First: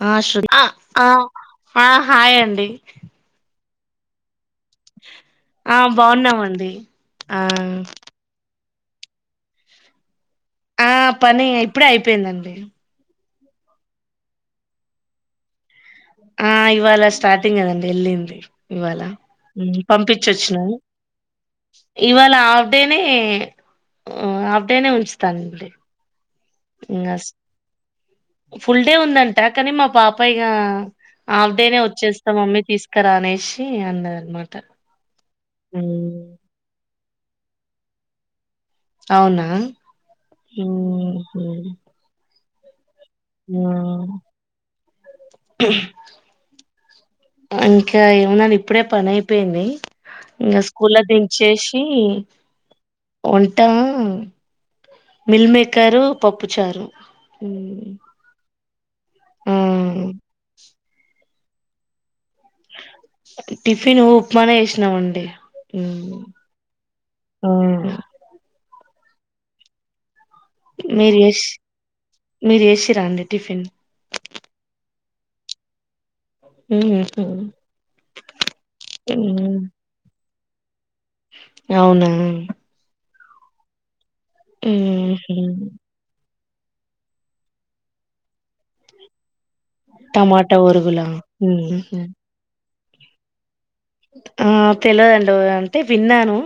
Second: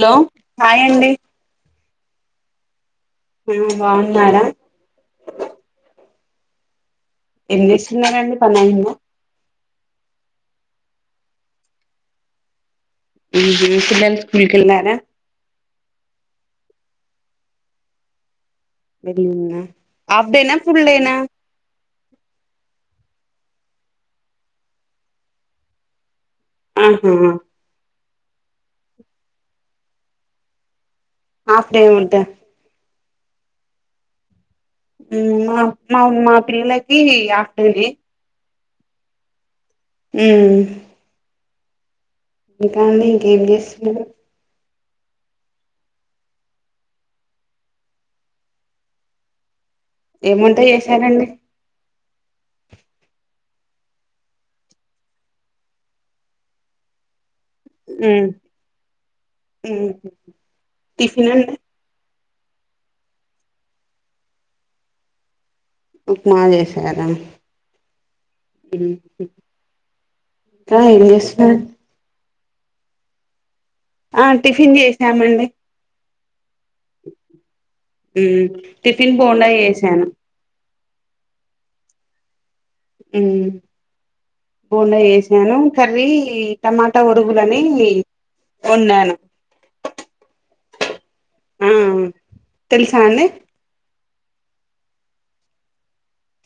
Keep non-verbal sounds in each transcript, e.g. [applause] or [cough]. Hello ఆష్ ఆ hi అండి ఆ హాయ్ అండి ఆ బాగున్నారా ఆ బాగున్నామండి ఆ ఏం చేస్తున్నారండి పనైం ఆ పని ఇప్పుడే అయిపోయిందండి ఉహు పిల్లలు స్కూల్ కెల్లారా ఆ ఇవాళ స్టార్టింగ్ కదండి వెళ్ళింది ఇవాళ వెళ్ళిన్నా హాఫ్ డేనా పంపించొచ్చిన ఫుల్ డేనా అప్పుడేనే అప్పుడేనే ఉంచుతానండి అహ ఇంకా ఫుల్ డే ఉందంట కానీ మా పాప ఇగ హాఫ్ డేనే డే ఉంటా వచ్చేస్తాం మమ్మీ తీస్ క్కరా అనేషి అన్నది అన్మాట మా మా మా పిల్లలకి హాఫ్ డే నే అవునా ఊ ఉ ఇంకాండి ఇంకేం చేస్తున్నారు ఇంకా ఏమన్నాను ఇప్పుడే పని అయిపోయింది ఏం వంట ఇంకా స్కూల్లో చేశారండి దించేసి ఉంటాం మిల్ మేకరు పప్పు చారు ఉ టిఫిన్ అండి టిఫిన్ ఉప్మానే ఏషినామండి ఉప్మా చేసారా ఇంకా ఏం మీరు చేసి చేస్తున్నారు మీరు చేసిర్ర అండి టిఫిన్ ఆ టిఫిన్ చేసినామండి ఉహు టిఫిన్ బొండా చేసాను అవునా బోండా ఉహు చేసినారా కర్రీ టమాటా ఒరుగులని వన్నాను టమాటా ఒరుగులా ఉహు తెల్సా అండి ఆ తెల్వదండి ఒ అంటే విన్నాను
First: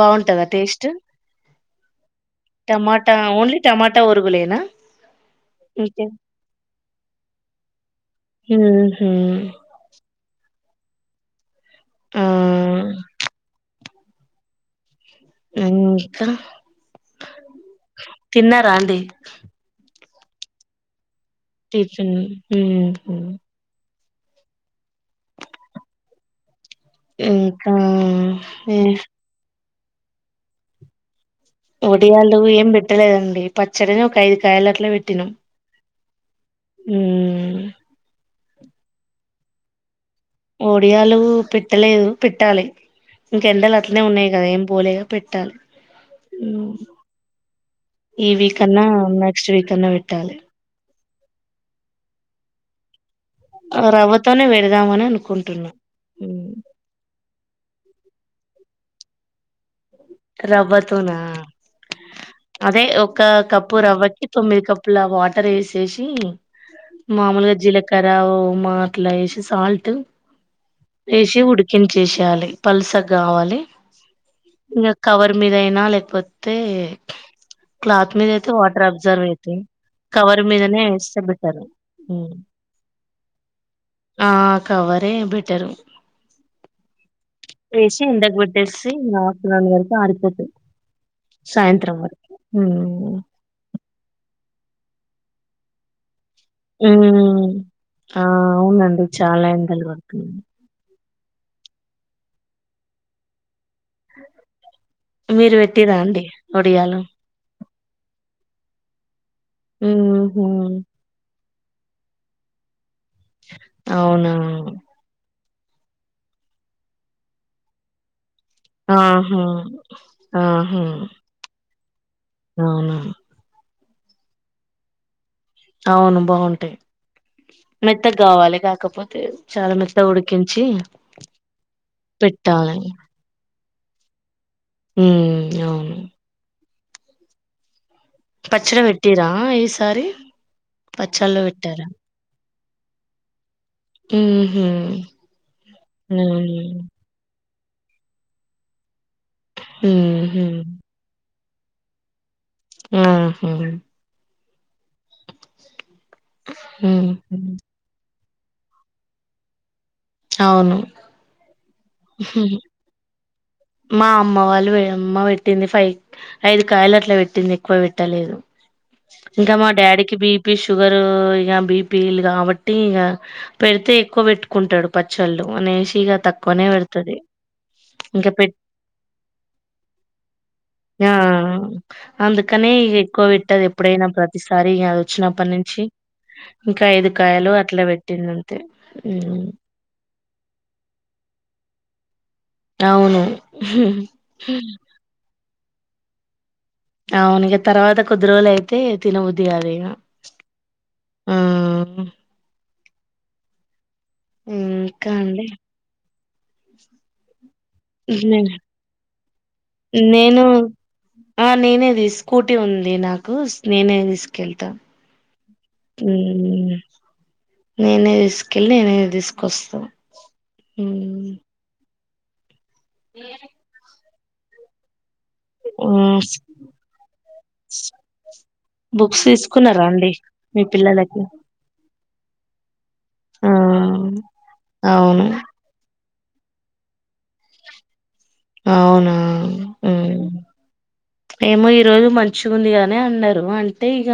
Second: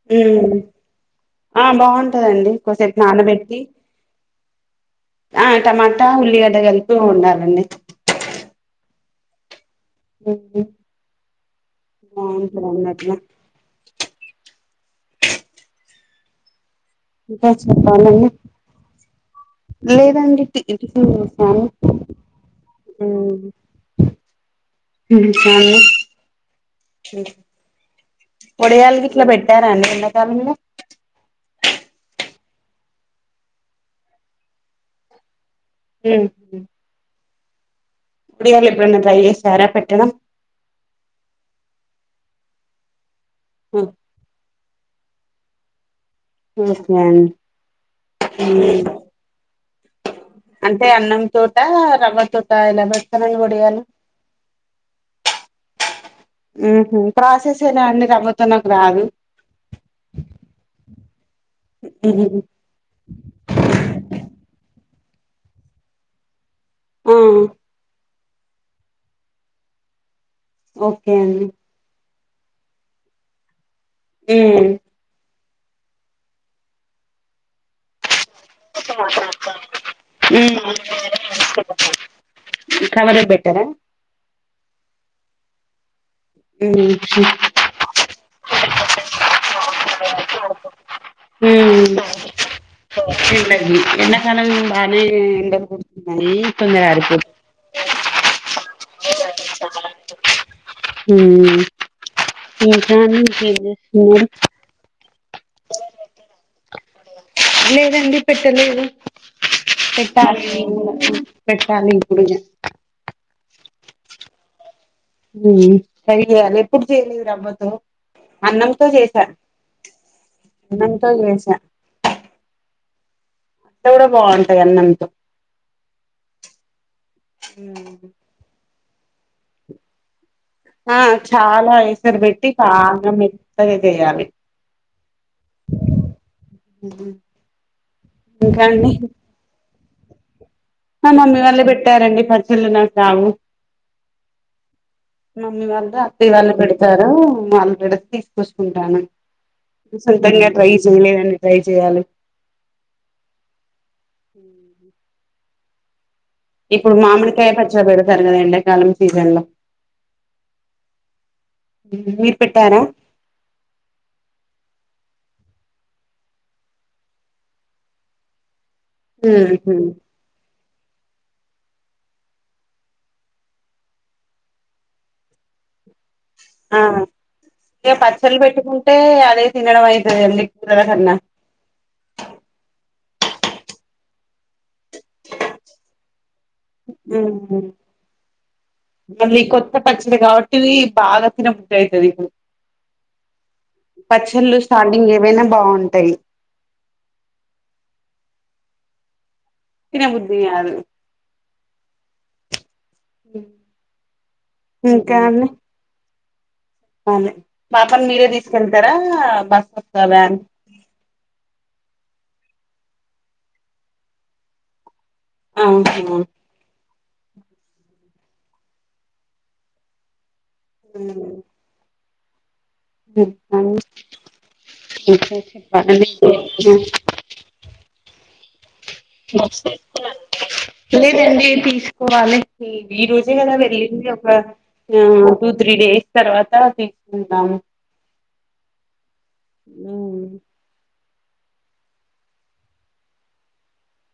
బాగుంటదా ఉమ్. టేస్ట్ ఆ బాగుంటదండి కొసేపు టమాటా ఓన్లీ నానబెట్టి టమాటా ఒరుగులేనా ఆ ఇంకే టమాటా ఉల్లి గడ్డ కలిపి ఉండాలండి ఊ ఆ బాగుంటాదన్నట్ల కడ ఇంకా చెప్పాలండి లేదండి ఇ ఇటు తీర్చున్ ఉ సాల ఇంకా ఏ వడియాలు గిట్ల పెట్టారా అండి ఎండకాలంలో వడియాలు ఏం పెట్టలేదండి పచ్చడిని ఒక ఐదు కాయలు అట్ల పెట్టినాం ఉ ఉమ్, చారా పెట్టణం ఒడియాలు పెట్టలేదు పెట్టాలె. ఇంకెండల్ అట్లనే ఉన్నయి కదా ఏం పోలేగ పెట్టాలె ఓకే అండి ఈ వీకన్నా ఉమ్. నెక్స్ట్ వీక్ అన్నా పెట్టాలి అంటే అన్నం తోట రవ్వ తోట ఎలా పెట్ రవ్వతోనే వెడ్దామని అనుకుంటున్న. మ్ హ్ ప్రాసెస్ ఎలా అండి రవ్వతో నాకు రాదు. రవ్వతోనా? అదే ఒక కప్పు రవ్వకి తొమ్మిది కప్పుల వాటర్ ఏసేసీ ఆ మాముల్గా జీలకర, ఓమా అట్ల ఏసి సాల్ట్ ఓకే ఏసి అండి ఉడికించేసేయాలి పల్సగావాలి ఇగ కవర్ మీదైనా లేక్పోతే క్లాత్ మీద తే వాటర్ అబ్జర్వ్ అయితయి కవర్ ఉమ్ మీదనే ఏస్తే బెటర్ కవరే బెటరా? అదే బెటరు. మ్ ఏసి ఎండకు పెట్టేసి [unintelligible] ఆరిపోతయి సాయ త్రం ఉమ్ వరకి మ్ ఎండకి ఎండకాలం బానే ఎండలు కొడుతున్ మ్ ఆ అవునండి చాలా ఎండల్ కొడుతున్నయి. మ్ ఇంకా అండి ఇంకేం చేస్తున్నరు? మీరు పెట్టింరా అండి ఒడియాలు లేదండి పెట్టలేదు పెట్టాలి ఉహు నేన్ గుడ పెట్టాలి ఇప్పుడు ఇగ అవునా ట్రై చేయాలి ఎప్పుడు చేయలేదు రవ్వతో అన్నంతో చేసా, ఆహా ఆహా అన్నంతో చేసా అవునా అట్ట గుడా బాగుంటద్ అన్నంతో అవును బాగుంటయి. మెత్తగావాలె కాకపోతే చాలా మెత్త ఉడి ఆ చాలా ఎసర్ పెట్టి పెట్టాలి బాగా మెత్తగ చేయాలె మ్ అవును. మ్ పచ్చడ పెట్టీరా ఈసారి మా మమ్మీ పచ్చళ్ళు వాళ్ళే పెట్టారా పెట్టారండి పచ్చళ్లు నాక్ రావు. ఉహు మమ్మీ వాళ్ళు, అత్తయ్య వాళ్ళు ఉహు పెడ్తారు వాళ్ళు పెడ్తే తీస్కొచ్చుకుంటాను. ఉహు సొంతంగా ట్రై చేయలేదం ట్రై చేయాలి. ఆ హ ఇప్పుడు హుహు. మామిడికాయ పచ్చడ పెడతారు కదా ఎండాకాలం సీజన్లో అవును మీర్ పెట్టారా? మా అమ్మ వాళ్ళు వే అమ్మ పెట్టింది ఫైవ్ ఐదు కాయల్ అట్ల పెట్టింది ఎక్కువ పెట్టలేదు. ఇంకా మా ఉహు డాడీకి బీపీ షుగర్ ఇగ బీపీల్ కాబట్టి ఇగ పెడ్తే ఎక్కువ పెట్టుకుంటడు పచ్చళ్ళు అ కనేసి ఇగ తక్కువనే ఆ పెడ్తది ఇక ఇంక పచ్చళ్ళు పెట్ పెట్టుకుంటే అదే తినడం అయితది అండి కూరల యా కన్నా అందుకనే ఇగే కోవేట్టి ఎప్పుడైనా ప్రతిసారి అద్ ఒచ్చినప్పన్ నుంచి ఇంకా ఐదు కాయలు ఊహుమ్ అట్లా పెట్టింది అంతే ఉమ్, మళ్ళీ కొత్త పచ్చడ్ గావట్టి ఇవి బాగా తినబుద్ది ఐతది ఇప్పుడు అవును పచ్చళ్ళు స్టార్టింగ్ ఏవైనా బాఉం ఉంటాయ్ ఔన్ ఇగా తర్వాత కొద్ది రోజూల్ ఐతే తినబుద్ దే ఆ దిగ తినబుద్ధి కాదు ఔను ఊమ్ కాండీ వాలే పాపన్ మీరే దిస్ నే- కెళ్తారా బస్ కోతా వ్యాన్ కూటీ ఉంది నాకు ఉస్ నేనే దిస్ కెళ్తా ఔనా నేనే దిస్ కెళ్ళి నేనే దిస్ కొస్స ఉమ్ ఉమ్ ఆని ఉహ్ మీర్ ఆ చెప్పలండి హ్ ఆ బుక్స్ తిస్ కున్నారండి మీ పిల్లలకి పోవాలే ఈ ఈ రోజే ఆ కదా వెళ్ళింది ఒక యా అవును టూ త్రీ డే తర్వాత తీసుకుంటాము అవునా ఉమ్ ఏమో ఈ రోజు మంచి ఉందిగానే అన్నారు అంటే ఇగ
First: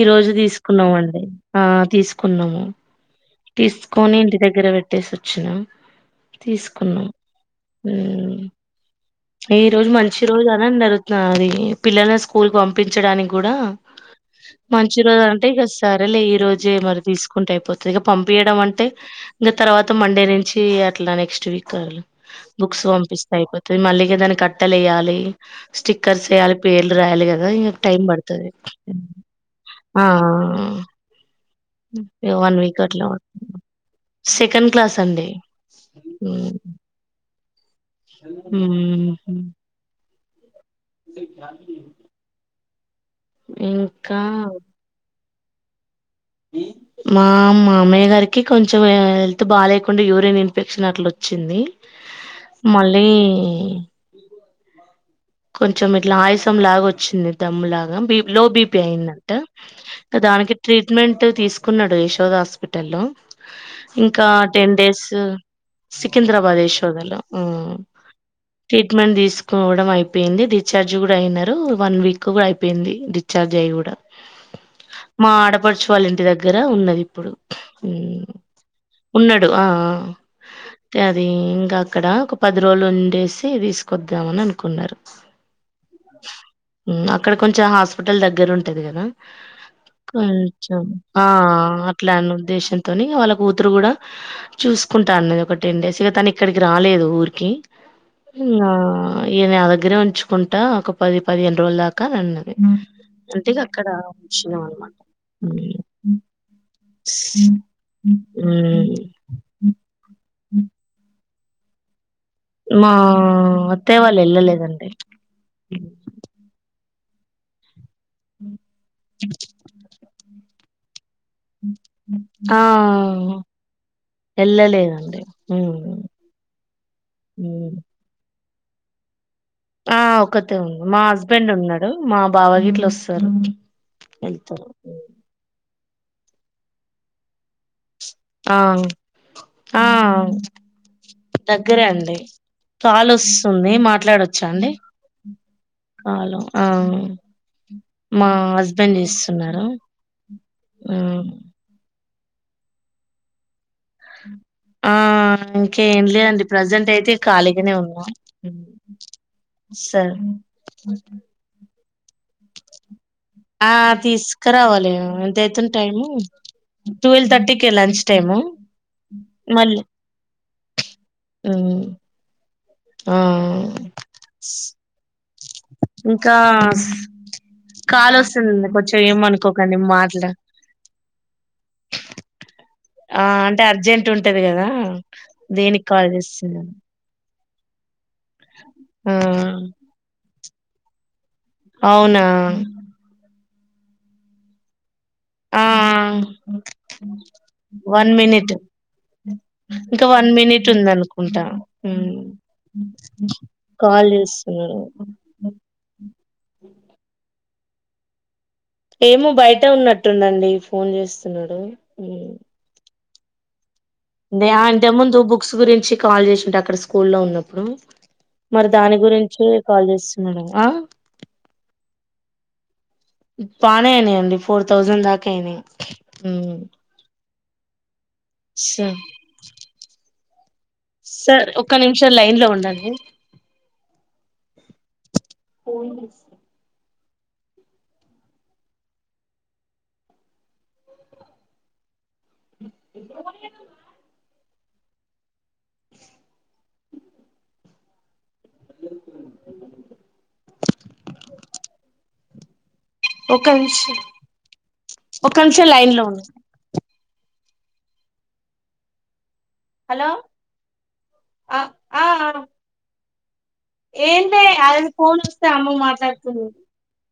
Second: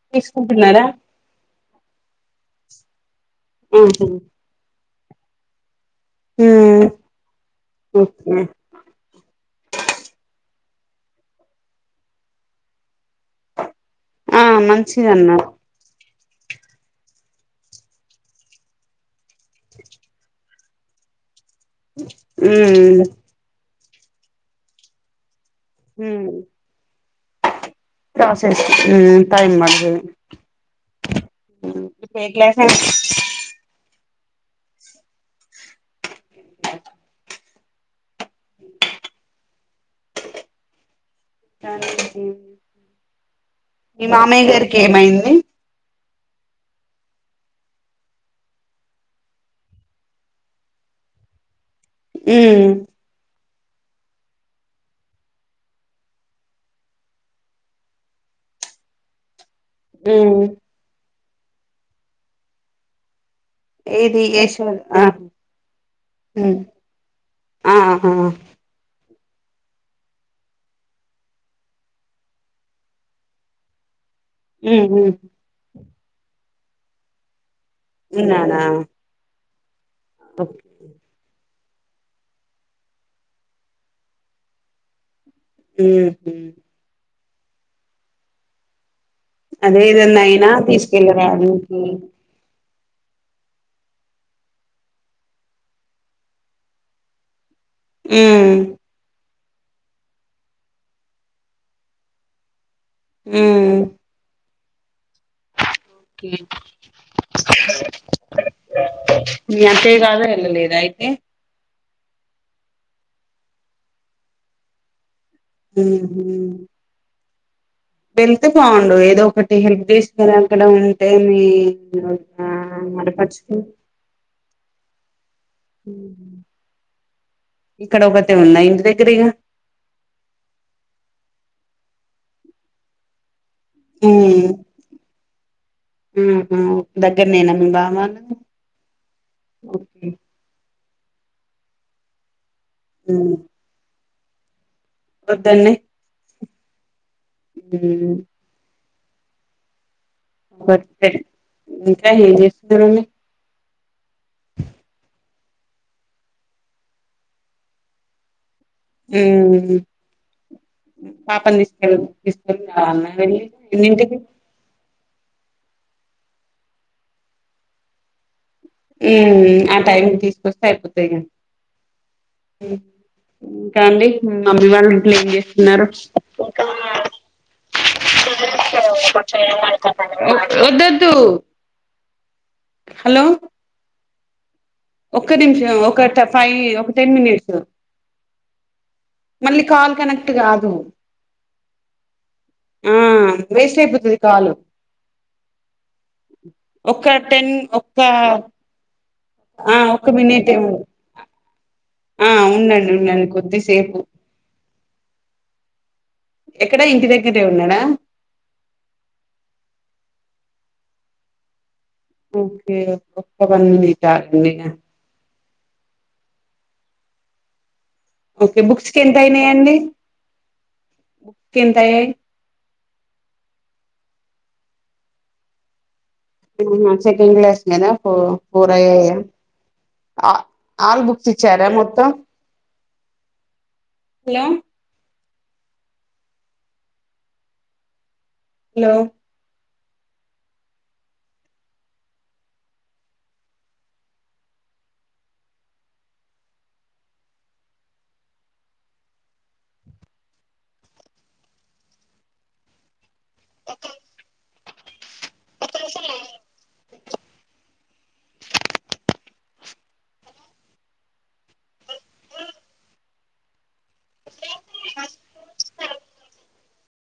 ఈ రోజు తీసుకుంటున్నారా దిసుకున్నావండి ఆ తీస్ కున్నము తీస్ ఆహా కొని ఇంటి దగ్గర వేట్టేసోచ్చిన తీసుకున్నాం ఓకే ఉమ్ ఈ రోజు మంచి రోజు అనన్ డారుత్ నాది అది పిల్లల స్కూల్ పంపించడానీ క్ గుడా ఆ మంచి రోజు మంచిదన్నారు అంటే ఇగ సార్ రేలే ఈ రోజే మర్ తీస్ కుంటే ఐపోతిగ పంపీయడం అంటే ఇంగ తర్వాత మండే నే చి అట్లా నెక్స్ట్ వీక్ కల్ బుక్స్ పంపిస్తే ఐపోతది మళ్ళీగా దాన్ అట్టలేయ్యాలి స్టిక్కర్స్ ఏయాలి పేర్లు రాయాలి గదా ఇగ టైమ్ బడతది టైమ్ పడతది ఆ ఆ ఇప్పుడు ఏ వన్ క్లాస్ విక్ అయినా అట్లా సెకెన్ క్లాసండి ఉమ్ ఉమ్ కన్ కిమ్ మీ ఇంకా మామై గార్కి ఏమైంది మా మా మామ్మయ్య గార్కి కొంచెం వ్య హెల్త్ బాలేకుండే యూరిన్ ఇన్ఫెక్షన్ అట్లోచ్చింది ఉమ్ మళ్ళి కొంచెం ఇట్లా ఆయాసం లాగా ఓచ్చింది దమ్ములాగా బీప్ లో బీపి ఐదంట ఉమ్ దానికి ట్రీట్మెంటు తీసుకున్నడు యశోద్ హాస్పటల్ లో ఏది ఇంకా యశోద టెన్ ఆ డేసు ఉమ్ సికింద్రాబాద్ యశోద లో ఉమ్ ఆ ఆ ట్రీట్ మెంట్ దీసు స్ కోవడం ఐపెయింది డిఛార్జ్ గుడా ఐనరు వన్ వీక్ కూ ఐపెంది డిచార్జ్ ఐగూడా ఉమ్ ఉమ్ మా ఆడపడ్చ్ వాళ్ ఇంటి దగ్గర ఉన్నదిప్పుడు ఇనానా డూ ఆ ఆ గది ఉమ్ ఇంకా అక్కడ ఒక పది రోజులు ఉండేసి తీసుకొద్దాం అని అనుకున్నారు మ్ హు ఉమ్, అక్కడ కొంచం హాస్పిటల్ దగ్గర ఉంటది కదా అదే ఏదన్నా అయినా కొంచెం ఆ తీసుకెళ్ళరానికి అట్లన్న ఉద్దేశం తిని వాళ్ళ కూతురు కూడా చూసుకుంటా అన్నది ఒక టెన్ డేస్ ఇగ తను ఇక్కడికి రాలేదు ఊరికి ఉమ్ ఇంగ యియనే అగడ్ దగ్గరే ఉంచుకుంటా ఒక పది పదిహేను రోజుల దాకా అన్నది అంటిగా ఉమ్ అక్కడ వచ్చిన మ్ మీ అత్తేయ్య కాదని ఏళ్ళ లేద అయితే మా అత్తయ్య వాళ్ళు ఏళ్ళలేదండి మ్ హు వెళ్తే బాగుండు ఏదో ఒకటి హెల్ప్ చేస్తారక్కడ టేమి ఆడపడుచుకు ఏళ్లలేదండి మ్ తే ఉందా ఇంటి దగ్గరిగ ఆ ఒకతే ఉంది మా హస్బెండ్ ఉన్నాడు మా బావగిట్లోస్తారు ఎల్తారు మ్ హు దగ్గరనేన మీ బావ్ ఆ ఆ దగ్గరే అండి కాల్ వస్తుంది మాట్లాడొచ్చా అండి వద్దన్నే కాలు ఆ మా హస్బెండ్ చేస్తున్నారు ఒకే ఉమ్. ఇంకా ఏం చేస్తున్నారండి ఆ ఇంకేం లేదండి ప్రజెంట్ అయితే ఖాళీగానే ఉన్నా ఉమ్. మ్ సరే పాపని తీసుకొని రావాల్నా వెళ్ళి ఆ ఎన్నింటికి తీసుకురావాలి దైతుంది టైము ట్వెల్్ థర్టీకే లంచ్ టైము మ్ ఆ మళ్ళీ టైం తీసుకొస్తే అయిపోతాదిగ ఉమ్. మ్ ఆ ఇంకా అండి మీ మమ్మీ వాళ్ళు గిట్ల ఏం చేస్తున్నారు ఇంకా కాల్ వస్తుంది కొంచెం ఏమనుకోకండి మాట్లా వద్దద్దుూ హలో టే అర్జెంట్ ఉంటది కదా ఒక్క నిమిషం దేనికి ఒక కాల్ ఫైవ్ చేస్తున్నాను ఒక టెన్ మినిట్స్ ఆ మళ్ళీ కాల్ కనెక్ట్ కాదు అవునా ఆ వేస్ట్ అయిపోతది కాలు ఆ ఒక్క టెన్ ఒక్క వన్ మీనిట్ ఆ ఇంకా ఒక్క వన్ మినిట్ ఏమో ఉందనుకుంటా మ్ ఆ ఉండండి ఉండండి కొద్దిసేపు కల్ చేస్తున్నారు త్ ఉన్నాడా ఏమో బయట ఉన్నట్టుందండి ఫోన్ చేస్తున్నాడు ఓకే [unintelligible] ఉంది డే ఇంత ముందు బుక్స్ గురించి కాల్ చేసింటే అక్కడ స్కూల్ లో ఉన్నప్పుడు ఓకే మరి బుక్స్ దాని కి ఎంత గురించే అయినాయండి కాల్ చేస్తున్నాడో ఎంత అయ్యాయి బానే అయినాయండి ఫోర్ థౌజండ్ దాకా అయినాయి అహ సెకండ్ క్లాస్ కేనా ఫో ఫోర్ సార్ అయ్యాయ ఆల్ బుక్స్ సార్ ఇచ్చారా ఒక్క మొత్తం నిమిషం లైన్ లో ఉండండి ఫోన్ చేస్ హలో ఒక నిమిష్ ఒక నిమిషం లైన్ లో ఉండు హలో ఆ ఆ ఏంటే అదేదో ఫోన్ వస్తే అమ్మ మాట్లాడుతుంది